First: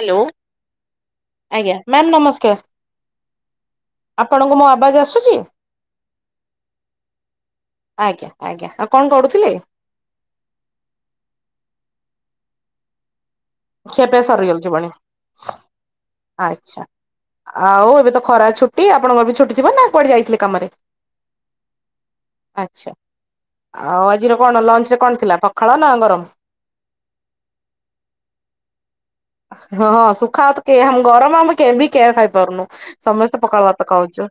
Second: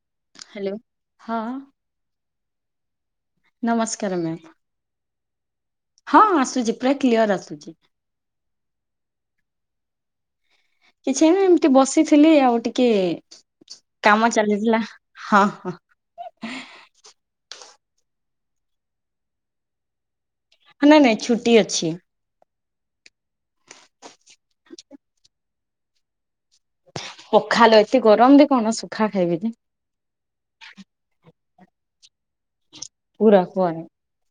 Hello, hello ହଁ ଆଜ୍ଞା ma'am ନମସ୍କାର। ନମସ୍କାର ମ୍ୟାମ୍, ଆପଣଙ୍କୁ ମୋ ଆବାଜ ଆସୁଛି? ହଁ ଆସୁଚି ପୁରା କ୍ଲିଅର ଆସୁଚି। ଆଜ୍ଞା ଆଜ୍ଞା, ଆଉ କଣ କରୁଥିଲେ? କିଛି ନାଁ, ଏମିତି ବସିଥିଲି ଆଉ ଟିକିଏ। ଖିଆପିଆ ସରିଯାଉଚି ସାବାସ୍? ହଁ ଆଚ୍ଛା, ଆଉ ଏବେ ତ ଖରା ଛୁଟି, ଆପଣଙ୍କର ବି ଛୁଟି ଥିବ ନା କୁଆଡ଼େ ଯାଇଥିଲେ କାମରେ? ନାଇଁ ନାଇଁ, ଛୁଟି ଅଛି। ଆଚ୍ଛା, ଆଉ ଆଜିର କଣ ଲଞ୍ଚରେ କଣ ଥିଲା ପଖାଳ ନା ଗରମ? ପଖାଲ, ଏତେ ଗରମରେ କଣ ଶୁଖା ଖାଇବି। ଯେ। ହଁ ହଁ ଶୁଖା ଭାତକେହି ଆମେ ଗରମ କିଏବି କେହିବି ଖାଇପାରୁନୁ ସମସ୍ତେ ପଖାଳ ଭାତ ଖାଉଚୁ।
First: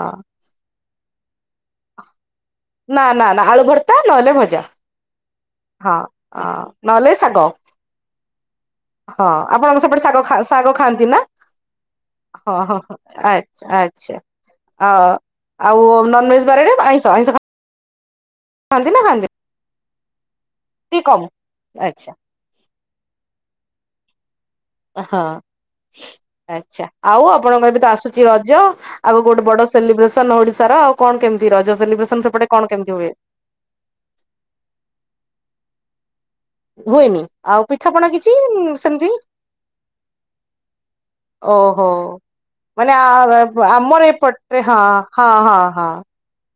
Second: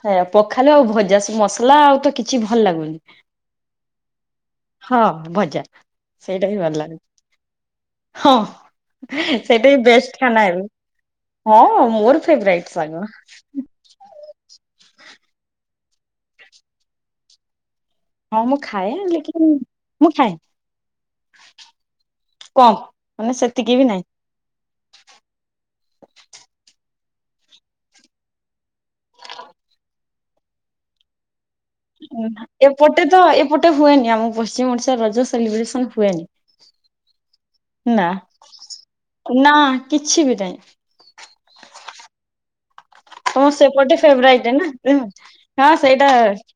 ହ ପଖାଲ ଆଉ ଭଜା, ସେ ମସଲା ଆଉ ତ କିଛି ଭଲ ନା ଲାଗୁନି। ନା ନା ଆଳୁ ଭର୍ତ୍ତା ନହେଲେ ଭଜା ହଁ ଭଜା ହଁ ସେଇଟା ବି ହଁ ଭଲ ଲାଗୁଚିହଁ। ନହେଲେ ଶାଗ। ହଁ ସେଟା ଆପଣଙ୍କ ସେପଟେ ବେଷ୍ଟ ଶାଗ ଖାନାଉ ଶାଗ ଖାଆନ୍ତି ନା ହଁ ମୋର ହଁ ଫେବରାଇଟି ହଁ ସାଙ୍ଗ। ଆଚ୍ଛା ଆଚ୍ଛା ଆ ଆଉ ନନଭେଜ ବାରରେ ଆଇଁଷ ଆଇଁଷ ଖା ହଁ ମୁଁ ଖାଏ ଦେଖିକିନି ମୁଁ ଖାଏ। ଟିକେ କମ୍? ଆଚ୍ଛା କମ୍ ମାନେ ସେତିକି ବି ନାହିଁ। ହଁ ଆଛା ଆଉ ଆପଣଙ୍କରବି ତ ଆସୁଛି ରଜ। ଆଉ ଗୋଟେ ବଡ ସେଲିବ୍ରେସନ ଓଡିଶାର ଆଉ କଣ କେମିତି ରଜ ସେଲିବ୍ରେସନ ସେପଟେ କଣ କେମିତି ହୁଏ? ମୋଟେ ହୁଏନି ଆମ ପଶ୍ଚିମ ଓଡିଶାରେ ରଜ ସେଲିବ୍ରେସନ ହୁଏନି। ହୁଏନି ଆଉ ନା ପିଠାପଣା କିଛି ସେମିତି ନା କିଛି ବି ନାହିଁ ଓହୋ ମାନେ ତମ ସେପଟେ ଆମର ଫେବରାଇଟ ଏପଟେ ନା। ହଁ ହଁ ହଁ ହଁ।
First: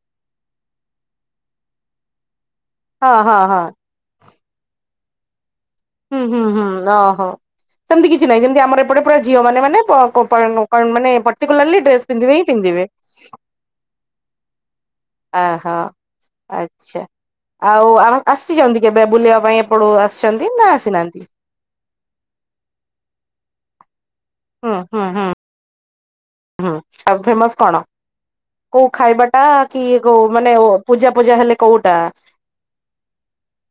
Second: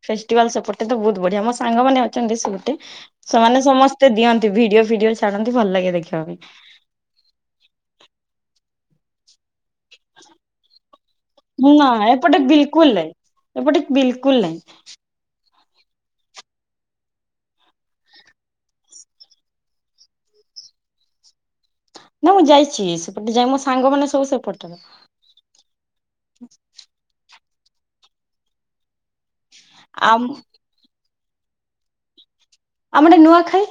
ଫେଷ୍ଟିଭାଲ ସେପଟେ ତ ବହୁତ ବଢିଆ ମୋ ସାଙ୍ଗମାନେ ଅଛନ୍ତି ସେପଟେ ହଁ ହଁ ସେମାନେ ହଁ ସମସ୍ତେ ସ୍ତେ ଦିଅନ୍ତି ଭିଡିଓ ଫିଡିଓ ଛାଡନ୍ତି ଭଲ ଲାଗେ ଦେଖ ହୁଁ ହୁଁ ହୁଁ। ଓହୋ ସେମତି କିଛି ନାହିଁ ଯେମିତି ଆମର ଏପଟେ ପୁରା ଝିଅ ମାନେ ମାନେ ପ ପ ପ ମାନେ ପର୍ଟିକୁଲାରଲି ନା ଡ୍ରେସ ପିନ୍ଧିବେ ଏପଟେ ହିଁ ପିନ୍ଧିବେ ବିଲକୁଲ ନାହିଁ ଏପଟେ ବିଲକୁଲ ନାହିଁ। ଓହୋ। ଆଚ୍ଛା ଆଉ ଆମେ ଆସିଛନ୍ତି କେବେ ବୁଲିବା ପାଇଁ ଏପଟକୁ ଆସିଛନ୍ତି? କିନ ଆସିନାହାନ୍ତି। ନା ମୁଁ ଯାଇଛି ସେପଟେ ଯାଇ ମୋ ସାଙ୍ଗ ମାନେ ସବୁ ସେପଟର ହୁଁ ହୁଁ। ହୁଁ ହୁଁ ଆଉ ଫେମସ କଣ କୋଉ ଖାଇବାଟା କି ଆମ କୋଉ ମାନେ ପୂଜା ପୂଜା ହେଲେ କୋଉଟା ଆମ ଟେ ନୂଆଖାଇ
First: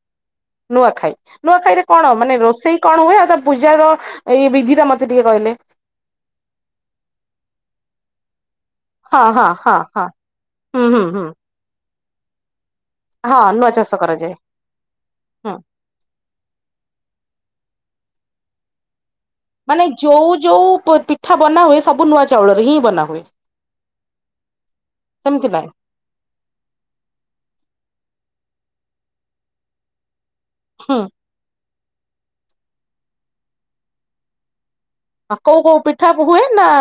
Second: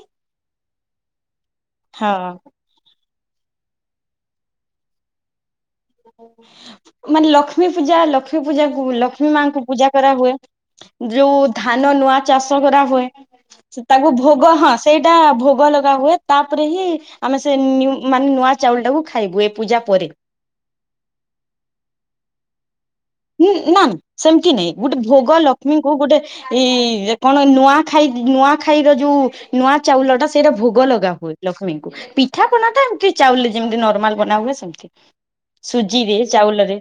ନୂଆଖାଇ ନୂଆଖାଇରେ ହଁ କଣ ମାନେ ରୋଷେଇ କଣ ହୁଏ? ଆଉ ତା ପୂଜାର ଏଇ ବିଧିଟା ମତେ ଟିକେ କହିଲେ। ମାନେ ଲକ୍ଷ୍ମୀପୂଜା ଲକ୍ଷ୍ମୀ ଲକ୍ଷ୍ମୀ କୁ ପୂଜା ହଁ ଲକ୍ଷ୍ମୀ ହଁ ମାଙ୍କୁ ହଁ ପୂଜା ହଁ କରାହୁଏ ହୁଁ ହୁଁ ହୁଁ ଯୋଉ ଧାନ ନୂଆ ଚାଷ କରାହୁୁଏ ହଁ ନୂଆ ସେ ଚାଷ ତାକୁ କରାଯାଏ ଭୋଗ ହଁ ସେଇଟା ହୁଁ। ଭୋଗ ଲଗା ହୁଏ ତାପରେ ହିଁ ଆମେ ସେ ମାନେ ନୂଆ ଚାଉଳଟାକୁ ଖାଇବୁ। ପୂଜା ମାନେ ପରେ ଯୋଉ ଯୋଉ ପିଠା ବନା ହୁଏ ସବୁ ନୂଆ ଚାଉଳରେ ହିଁ ବନାହୁଏ। ହୁଁ ନା ନା ସେମିତି ନାଇଁ ଗୋଟେ ଭୋଗ ସେମିତି ନାଇଁ। ଲକ୍ଷ୍ମୀ କଉ ଗୋଟେ ଏଇ କଣ ନୂଆ ଖାଇ ନୂଆ ଖାଇର ଯୋଉ ନୂଆ ଚାଉଳଟାସେ ସେଇଟା ଭୋଗ ହୁଁ ଲଗା ହୁଏ ଲକ୍ଷ୍ମୀଙ୍କୁ ପିଠା ପନା ଟା ଏମିତି ଚାଉଲି ଯେମିତି ନର୍ମାଲ ବନା ହୁଏ ସେମିତି। କୋଉ କୋଉ ପିଠା ସୁଜିରେ ହୁଏ ନା ଚାଉଲରେ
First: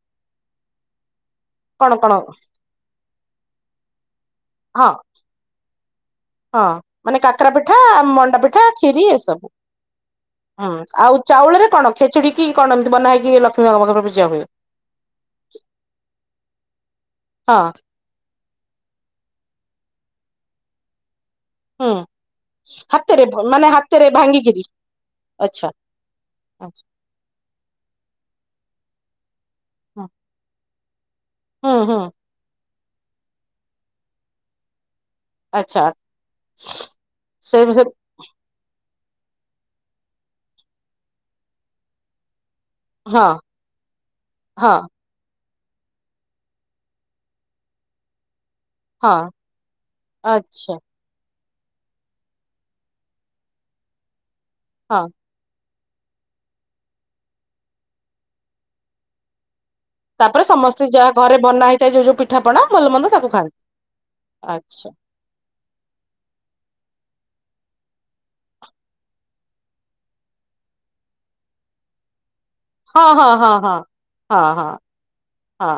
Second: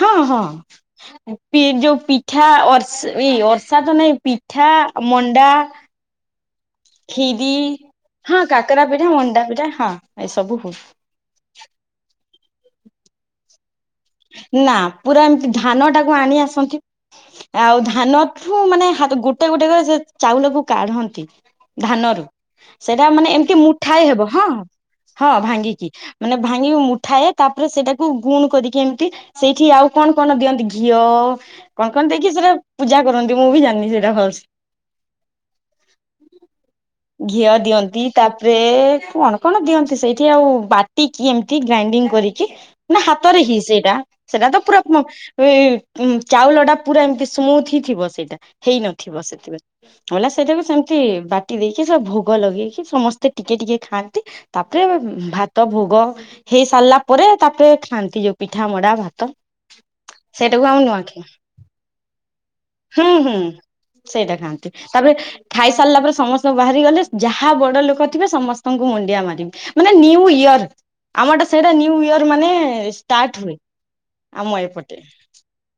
ହଁ ହଁ। ପି କଣ ଯୋଉ କଣ ପିଠା ଏଇ ଅର୍ଷା ତ ନାଇଁ ପିଠା ହଁ ମଣ୍ଡା ହଁ ମାନେ ଖିରି କାକରା ପିଠା ମଣ୍ଡା ହଁ ପିଠା କାକରା ଖ୍ଷିରି ମଣ୍ଡା ଏସବୁ ପିଠା ହଁ ଏସବୁ ହୁଁ ହୁଏ ଆଉ ଚାଉଳରେ କଣ ଖେଚୁଡି କି କଣ ଏମତି ବନା ହେକି ଲକ୍ସମିଙ୍କ ପାଖରେ ପୂଜା ହୁଏ। ନା ପୁରା ଏମିତି ଧାନ ଟାକୁ ଆଣି ଆସନ୍ତି ହଁ ଆଉ ଧାନ ଠୁ ମାନେ ଗୋଟେ ଗୋଟେ କ ରି ସେ ଚାଉଳକୁ କାଢନ୍ତି ହୁଁ ଧାନରୁ। ସେଇଟା ହାତରେ ମାନେ ଏମିତି ହାତରେ ମୁଠାଇ ହେବ ହଁ ଭାଙ୍ଗିକିରି ହଁ ଆଚ୍ଛା ଭାଙ୍ଗିକି ମାନେ ଭାଙ୍ଗି ଆଚ୍ଛା। ମୁ ଠାଏ ତାପରେ ସେଇଟାକୁ ଗୁଣ କରିକି ଏମିତି ସେଇଠି ଆଉ କଣ କଣ ଦିଅନ୍ତି ଘିଅ ହୁଁ କଣ ହୁଁ କଣ ଦେଇକି ସେଟା ପୂଜା କରନ୍ତି ମୁଁ ବି ଜାଣିନି ସେଇଟା ଭଲସ। ଆଚ୍ଛା ଘିଅ ସେ ସେ ଦିଅନ୍ତି। ତାପରେ କଣ କଣ ଦିଅନ୍ତି ସେଇଠି ଆଉ ବାଟିକି ଏମିତି ଗ୍ରାଇଣ୍ଡିଙ୍ଗ କରିକି ନା ହଁ ହାତରେ ହିଁ ସେଇଟା ସେଇଟା ତ ହଁ ପୁରା ଚାଉଳ ଟା ପୁରା ଏମିତି ସ୍ମୁଥ ହି ଥିବ ସେଇଟା। ହେଇନଥିବ ହଁ ସେଥିପାଇଁ ମଲା ସେଟାକୁ ଆଚ୍ଛା ସେମ ବାଟି ଦେଇକି ସେ ଭୋଗ ଲଗେଇକି ସମସ୍ତେ ଟିକେ ଟିକେ ଖାଆନ୍ତି ତାପରେ ହଁ। ଭା ତ ଭୋଗ ହେଇ ସାରିଲା ପରେ ତାପରେ ଖାଆନ୍ତି ଯୋଉ ପିଠା ମଡା ଭାତ। ତାପରେ ସେଇଟାକୁ ଆମ ସମସ୍ତେ ନୂଆଖାଇ ଯାହା ଘରେ ବନା ହେଇଥାଏ ଯୋଉ ଯୋଉ ପିଠାପଣା ଭଲ ହୁଁ ମନ୍ଦ ତାକୁ ହୁଁ ଖାଆନ୍ତି। ସେଇଟା ଖାଆନ୍ତି ଆଚ୍ଛା। ତାପରେ ଖାଇ ସାରିଲା ପରେ ସମସ୍ତଙ୍କୁ ବାହାରି ଗଲେ ଯାହା ବଡ ଲୋକ ଥିବେ ସମସ୍ତଙ୍କୁ ମୁଣ୍ଡିଆ ମାରିବି। ମାନେ ନିୟୁ ଇୟର ଆମଟା ସେଇଟା ନିୟୁୂ ଇୟର ମାନେ ହଁ ହଁ ଷ୍ଟାର୍ଟ ହଁ ହୁଏ ହଁ ହଁ ଆମଏ ହଁ ପଟେ। ହଁ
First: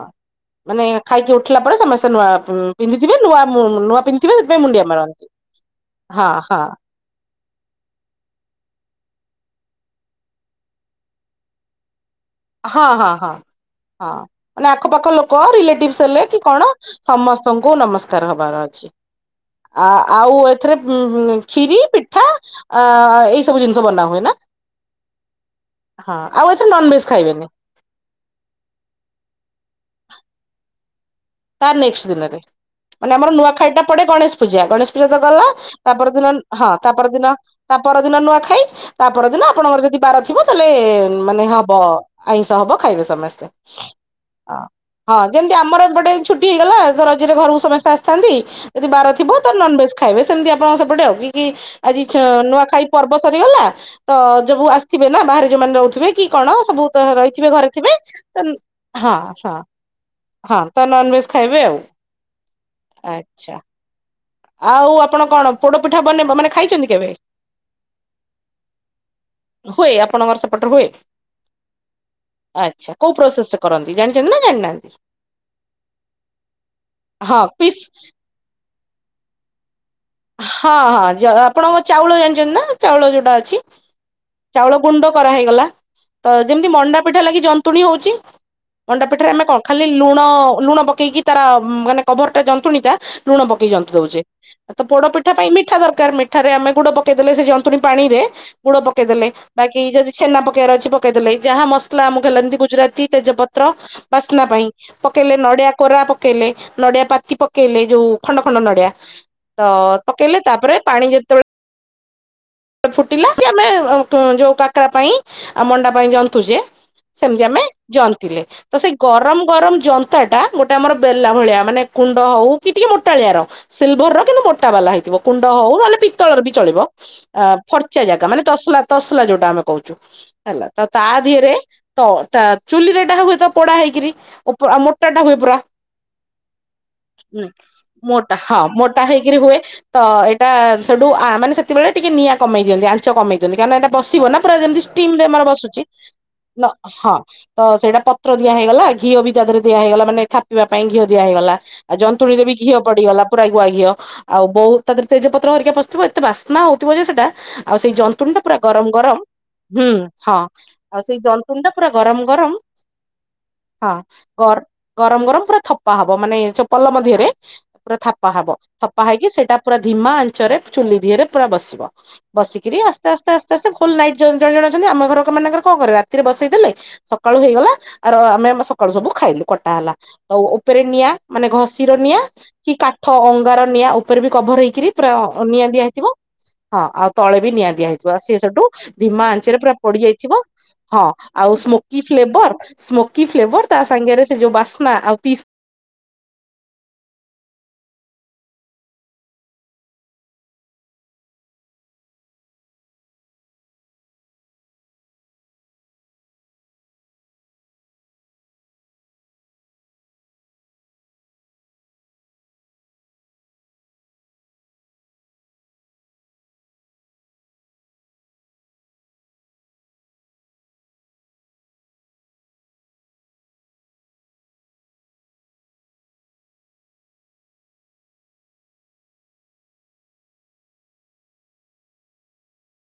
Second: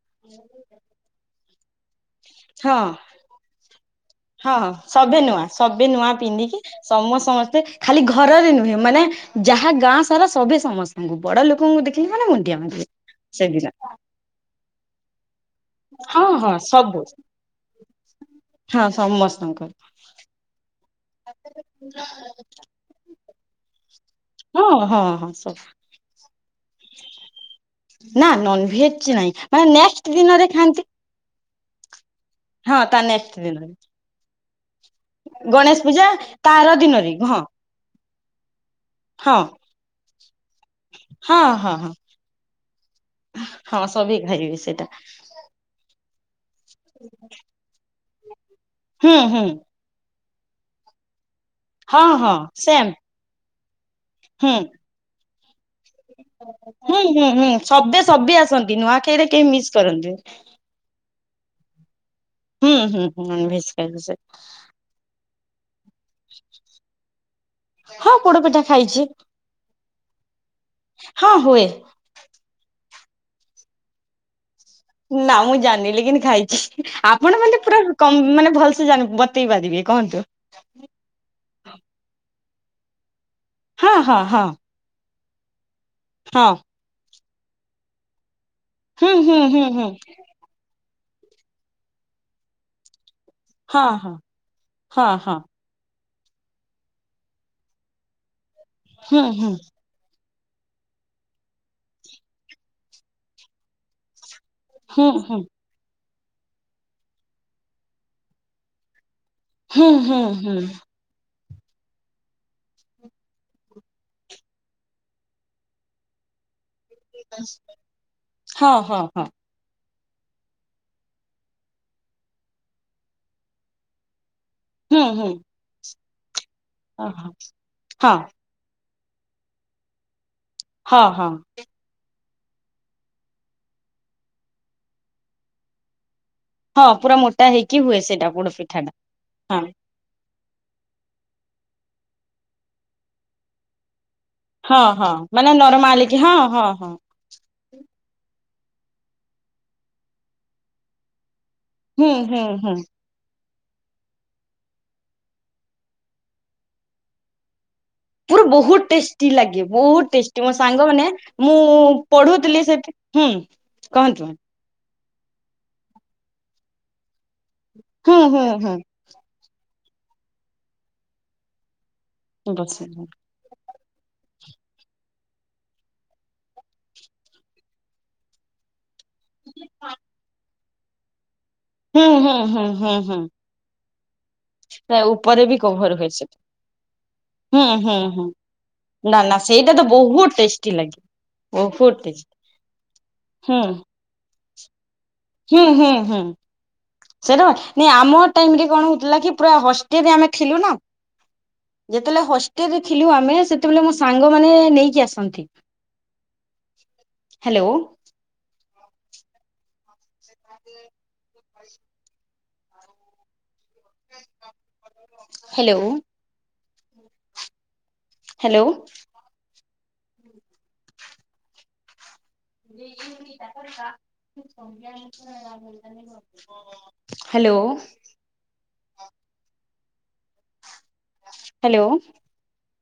ମାନେ ଖାଇକି ଉଠିଲା ପରେ ସମସ୍ତେ ନୂଆ ହଁ ପିନ୍ଧିଥିବେ ନୂଆ ନୂଆ ପିନ୍ଧଥିବେ ସେଥିପାଇଁ ମୁଣ୍ଡିଆ ମାରନ୍ତି। ହବେ ନୂଆ ହଁ ପିନ୍ଧିକି ହଁ ସମସ୍ତଙ୍କ ମତେ ଖାଲି ଘରରେ ନୁହେଁ ମାନେ ଯାହା ଗାଁ ସାରା ସବେ ସମସ୍ତେ। ହୁଁ ଉ ବଡ ଲୋକଙ୍କୁ ଦେଖି ଯିବ ନା ମୁଁ ନୁ। ହଁ ହଁ ହଁ ହଁ ମାନେ ଆଖପାଖ ଲୋକ ରିଲେ ଟିପ୍ ସି ହଁ ହେଲେ କି ହଁ କଣ ସବୁ ସମସ୍ତଙ୍କୁ ନମସ୍କାର ହବାର ହଁ ଅଛି। ସମସ୍ତଙ୍କର। ଆ ଆଉ ଏଥିରେ ଉଁ ଖିରି ପିଠା ଆ ଏଇସବୁ ଜିନିଷ ବନା ହୁଏ ନା ହଁ ହଁ ହଁ ସବୁ ହଁ ଆଉ ଏଥିରେ ନନଭେଜ୍ ଖାଇବେନି। ନା ନନଭେଜ୍‌ ନାଇଁ ମାନେ ନେଷ୍ଟେ ଦିନରେ ଖାଆନ୍ତି। ତା ନେଷ୍ଟେ ଦିନରେ ହଁ ତା ମାନେ ଆମର ନେକ୍ସଟ ନୂଆ ଦିନରେ ଖାଇ ଟା ପଡେ ଗଣେଶ ପୂଜା ଗଣେଶ ତାର ତ ଗଲା ଗଣେଶ ତା ପୂଜା ପର ଦିନ ହଁ ଆର ତା ଦିନରେ ପରଦିନ ହଁ ତା ପର ଦିନ ନୂଆ ଖାଇ। ତା ହଁ ପରଦିନ ଆପଣଙ୍କର ଯଦି ବାର ଥିବ ତାହଲେ ହଁ ମାନେ ହବ ହଁ ହଁ ଆଇଁଷ ହବ ଖାଇବେ ସମସ୍ତେ। ହଁ ସବେ ଖାଇବେ ସେଇଟା ହଁ ଯେମିତି ଆମର ଏପଟେ ଛୁଟି ହେଇଗଲା ରଜରେ ଘରକୁ ସମସ୍ତେ ଆସିଥାନ୍ତି ଯଦି ବାର ହୁଁ ଥିବ ହୁଁ ତ ଲ ବେସ୍ ଖାଇବେ ସେମିତି ଆପଣଙ୍କ ସେପଟେ ଆଉ କି ଆଜି ହଁ ହଁ ନୂଆ ଖାଇ ସେମ୍ ପର୍ ବ ସରିଗଲା ତ ହୁଁ ଯବୁ ଆସିଥିବେ ନା ବାହାରେ ଯୋଉମାନେ ରହୁଥିବେ କି କଣ ସବୁ ତ ହୁଁ ହୁଁ ରହିଥିବେ ହୁଁ ଘରେ ଥିବେ ସବେ ସବେ ତ ଆସନ୍ତି ହଁ ନୂଆଖାଇରେ କେହି ହଁ ମିସ୍ କରନ୍ତି ହଁ। ତ ନନ୍‌ଭେଜ୍‌ ଖାଇବେ ଆଉ। ହୁଁ ହୁଁ ହୁଁ ନନ୍ ଆଚ୍ଛା ଭେଜ୍‌ ଖାଇବେ ସେ। ଆଉ ଆପଣ କଣ ପୋଡ଼ପିଠା ବନେଇବ ମାନେ ଖାଇଛନ୍ତି କେବେ। ହଁ ପୋଡପିଠା ଖାଇଛି ହୁଏ ଆପଣଙ୍କର ସେପଟ ହୁଏ। ହଁ ହୁଏ ଆଚ୍ଛା କୋଉ ପ୍ରୋସେସ କରନ୍ତି ଜାଣିଛନ୍ତି ନା ଜାଣିନାହାନ୍ତି। ନା ମୁଁ ଜାଣିଲି କିନ୍ତି ଖାଇଛି ହଁ ଆପଣ ମାନେ ପିସ୍ ପୁରା କ ମାନେ ଭଲ ସେ ତୁ ଜାଣିବୁ ବତେଇ ପାରିବି କହନ୍ତୁ। ହଁ ହଁ ଜଗା ଆପଣଙ୍କ ଚାଉଳ ଜାଣିଛନ୍ତି ନା ଚାଉଳ ଯୋଉଟା ଅଛି। ହଁ ହଁ ହଁ। ଚାଉଳ ଗୁଣ୍ଡ କରା ହେଇଗଲା ତ ହଁ ଯେମତି ମଣ୍ଡା ପିଠା ଲାଗି ଜନ୍ତୁଣୀ ହଉଚି। ମଣ୍ଡା ହୁଁ ପିଠାରେ ହୁଁ ଆମେ କଣ ହୁଁ ଖାଲି ହୁଁ ଲୁଣ ଲୁଣ ପକେଇକି ତାର ମାନେ କଭର୍ ଟା ଜନ୍ତୁଣୀ ଟା ଲୁଣ ପକେଇ ହଁ ହଁ ଦଉଚି ତ ପୋଡପିଠା ହଁ ପାଇଁ ଏମି ମିଠା ଦରକାର ମିଠାରେ ଆମେ ଗୁଡ ପକେଇଦେଲେ ସେ ଯନ୍ତୁଣୀ ପାଣି ରେ ଗୁଡ ହଁ ପକେଇଦେଲେ ହୁଁ ହୁଁ ବାକି କି ଯଦି ଛେନା ପକେଇବାର ଅଛି ପକେଇ ଦେଲେ ଯାହା ମସଲା ଆମକୁ ହେଲେ ଯେନ୍ତି ଗୁଜୁରାତି ତେଜ ପତ୍ର ବାସ୍ନା ପାଇଁ। ହୁଁ ହୁଁ ପକେଇଲେ ନଡିଆ କୋରା ପକେଇଲେ ନଡିଆ ପାତି ପକେଇଲେ ଯଉ ଖଣ୍ଡ ଖଣ୍ଡ ନଡିଆ। ତ ହୁଁ ହୁଁ ପକେଇଲେ ହୁଁ ତାପରେ ପାଣି ଯଦି ଫୁଟିଲା କି ଆମେ ଙ୍କୁ ଯଉ କାକରା ପାଇଁ ଆଉ ମଣ୍ଡା ପାଇଁ ଜନ୍ତୁଚେ ସେମିତି ଆମେ ଜନ୍ତିଲେ ହଁ ତ ସେଇ ହଁ ହଁ ଗରମ୍ ଗରମ୍ ଜନ୍ତାଟା ଗୋଟେ ଆମର ବେଲା ଭଳିଆ ମାନେ କୁଣ୍ଡ ହଉ କି ଟିକେ ମୋଟାଳିଆ ର ସିଲଭର୍ ର କିନ୍ତୁ ମୋଟା ବାଲା ହେଇଥିବ କୁଣ୍ଡ ହଉ ନହେଲେ ପିତ୍ତଳର ବି ଚଳିବ ଓହୋ। ଆ ଫର୍ଚା ଜାଗା ମାନେ ତସଲା ତସଲା ଯୋଉଟା ଆମେ କହୁଚୁ ହେଲା ତ ତା ହଁ ହଁ ଦିହରେ ତ ତା ଚୁଲିରେ ଟା ହୁଏତ ପୋଡା ହେଇକିରି ଆଉ ମୋଟା ଟା ହୁଏ ପୁରା। ହଁ ପୁରା ମୋଟା ହୁଁ ହେଇକି ହୁଏ ସେଇଟା ମୋଟା ପୋଡ ହଁ ପିଠା ଟା ମୋଟା ହେଇକିରି ହୁଏ। ହଁ ତ ଏଟା ସେଠୁ ଆ ମାନେ ସେତିବେଳେ ଟିକେ ନିଆଁ କମେଇ ଦିଅନ୍ତି ଆଞ୍ଚ କମେଇ ଦିଅନ୍ତି କାରଣ ଏଟା ବସିବ ନା ପୁରା ଯେମତି ହଁ ହଁ ଷ୍ଟିମ୍ ରେ ଆମର ମାନେ ବସୁଚି ନରମାଲିକି ହଁ ନ ହଁ। ତ ସେଇଟା ପତ୍ର ଦିଆ ହେଇଗଲା ଘିଅ ବି ତା ଦିହରେ ଦିଆ ହେଇଗଲା ମାନେ ଥାପିବା ପାଇଁ ଘିଅ ଦିଆ ହେଇଗଲା। ଆଉ ହୁଁ ଜନ୍ତୁଣୀରେ ହୁଁ ବି ହୁଁ ଘିଅ ପଡିଗଲା ପୁରା ଗୁଆ ଘିଅ ଆଉ ବୋଉ ତା ଦେହରେ ତେଜ ପତ୍ର ହେରିକା ପସିଥିବ ଏତେ ବାସ୍ନା ହଉ ଥିବ ଯେ ସେଟା ଆଉ ସେଇ ଜନ୍ତ୍ ପୁରା ବହୁତ୍ ଟେଷ୍ଟି ଲାଗେ ବହୁତ୍ ହଁ ଟେଷ୍ଟି ମୋ ସାଙ୍ଗ ଆଉ ମାନେ ସେଇ ମୁଁ ଜନ୍ତୁଣୀ ଟା ପୁରା ଗରମ ଗରମ ପଢୁଥିଲି ସେଠି ହୁଁ। ହଁ କହନ୍ତୁ ଗର୍- ଗରମ୍ ଗରମ୍ ପୁରା ଥପା ହବ ମାନେ ଚପଲ ମଧ୍ୟରେ ପୁରା ହୁଁ ଥାପା ହୁଁ ହବ ହ ହୁଁ ଥାପା ହେଇକି ସେଟା ପୁରା ଧିମା ଆଞ୍ଚରେ ଚୁଲି ଦିହରେ ପୁରା ବସିବ ବସ ବସିକିରି ଆସ୍ତେ -ଆସ୍ତେ- ଆସ୍ ସ୍ତେ ଫୁଲ ନାଇଟ୍ ଜଣ ଜଣ ଅଛନ୍ତି ଆମ ଘର ମାନଙ୍କର କଣ କରେ ରାତିରେ ବସେଇ ଦେଲେ ସକାଳୁ ହେଇଗଲା ଆର ଆମେ ସକାଳୁ ସବୁ ଖାଇଲୁ କଟା ହେଲା ତ ଉପରେ ନିଆଁ ମାନେ ଘଷ୍ ଘସିର ହୁଁ ନିଆଁ ହୁଁ ହୁଁ କି ହୁଁ କାଠ ହୁଁ ଅଙ୍ଗାର ନିଆଁ ଉପରେ ବି କଭର୍ ହେଇକିରି ତା ପୁରା ଉପରେ ବି ନିଆଁ ଦିଆ କଭର ହେଇଥିବ ହୁଏ ସେଟା ହଁ ଆଉ ତଳେ ବି ହୁଁ ନିଆଁ ଦିଆ ହୁଁ ହେଇଥିବ ହୁଁ ସିଏ ସଠୁ ନା ଧିମା ନା ଆଞ୍ଚରେ ସେଇଟା ପୁରା ତ ପଡି ବହୁତ ଯାଇଥିବ ଟେଷ୍ଟି ଲାଗେ ହଁ। ଆଉ ବହୁତ ସ୍ମୋକି ଟେଷ୍ଟି ଫ୍ଲେଭର୍ ସ୍ମୋକି ହୁଁ ଫ୍ଲେଭର୍ ତା ସାଙ୍ଗରେ ସେ ଯୋଉ ବାସ୍ନା ଆଉ ପିସ୍ ହୁଁ -ହୁଁ -ହୁଁ। ସେଇଟା ନାଇଁ ନି ଆମ ଟାଇମ୍ ରେ କଣ ହଉଥିଲା କି ପୁରା ହଷ୍ଟେଲ୍ ରେ ଆମେ ଥିଲୁ ନା? ଯେତେବେଳେ ହଷ୍ଟେଲରେ ଥିଲୁ ଆମେ ସେତେବେଳେ ମୋ ସାଙ୍ଗ ମାନେ ନେଇକି ଆସନ୍ତି। Hello. [inaudible] Hello. Hello. [inaudible] Hello. Hello.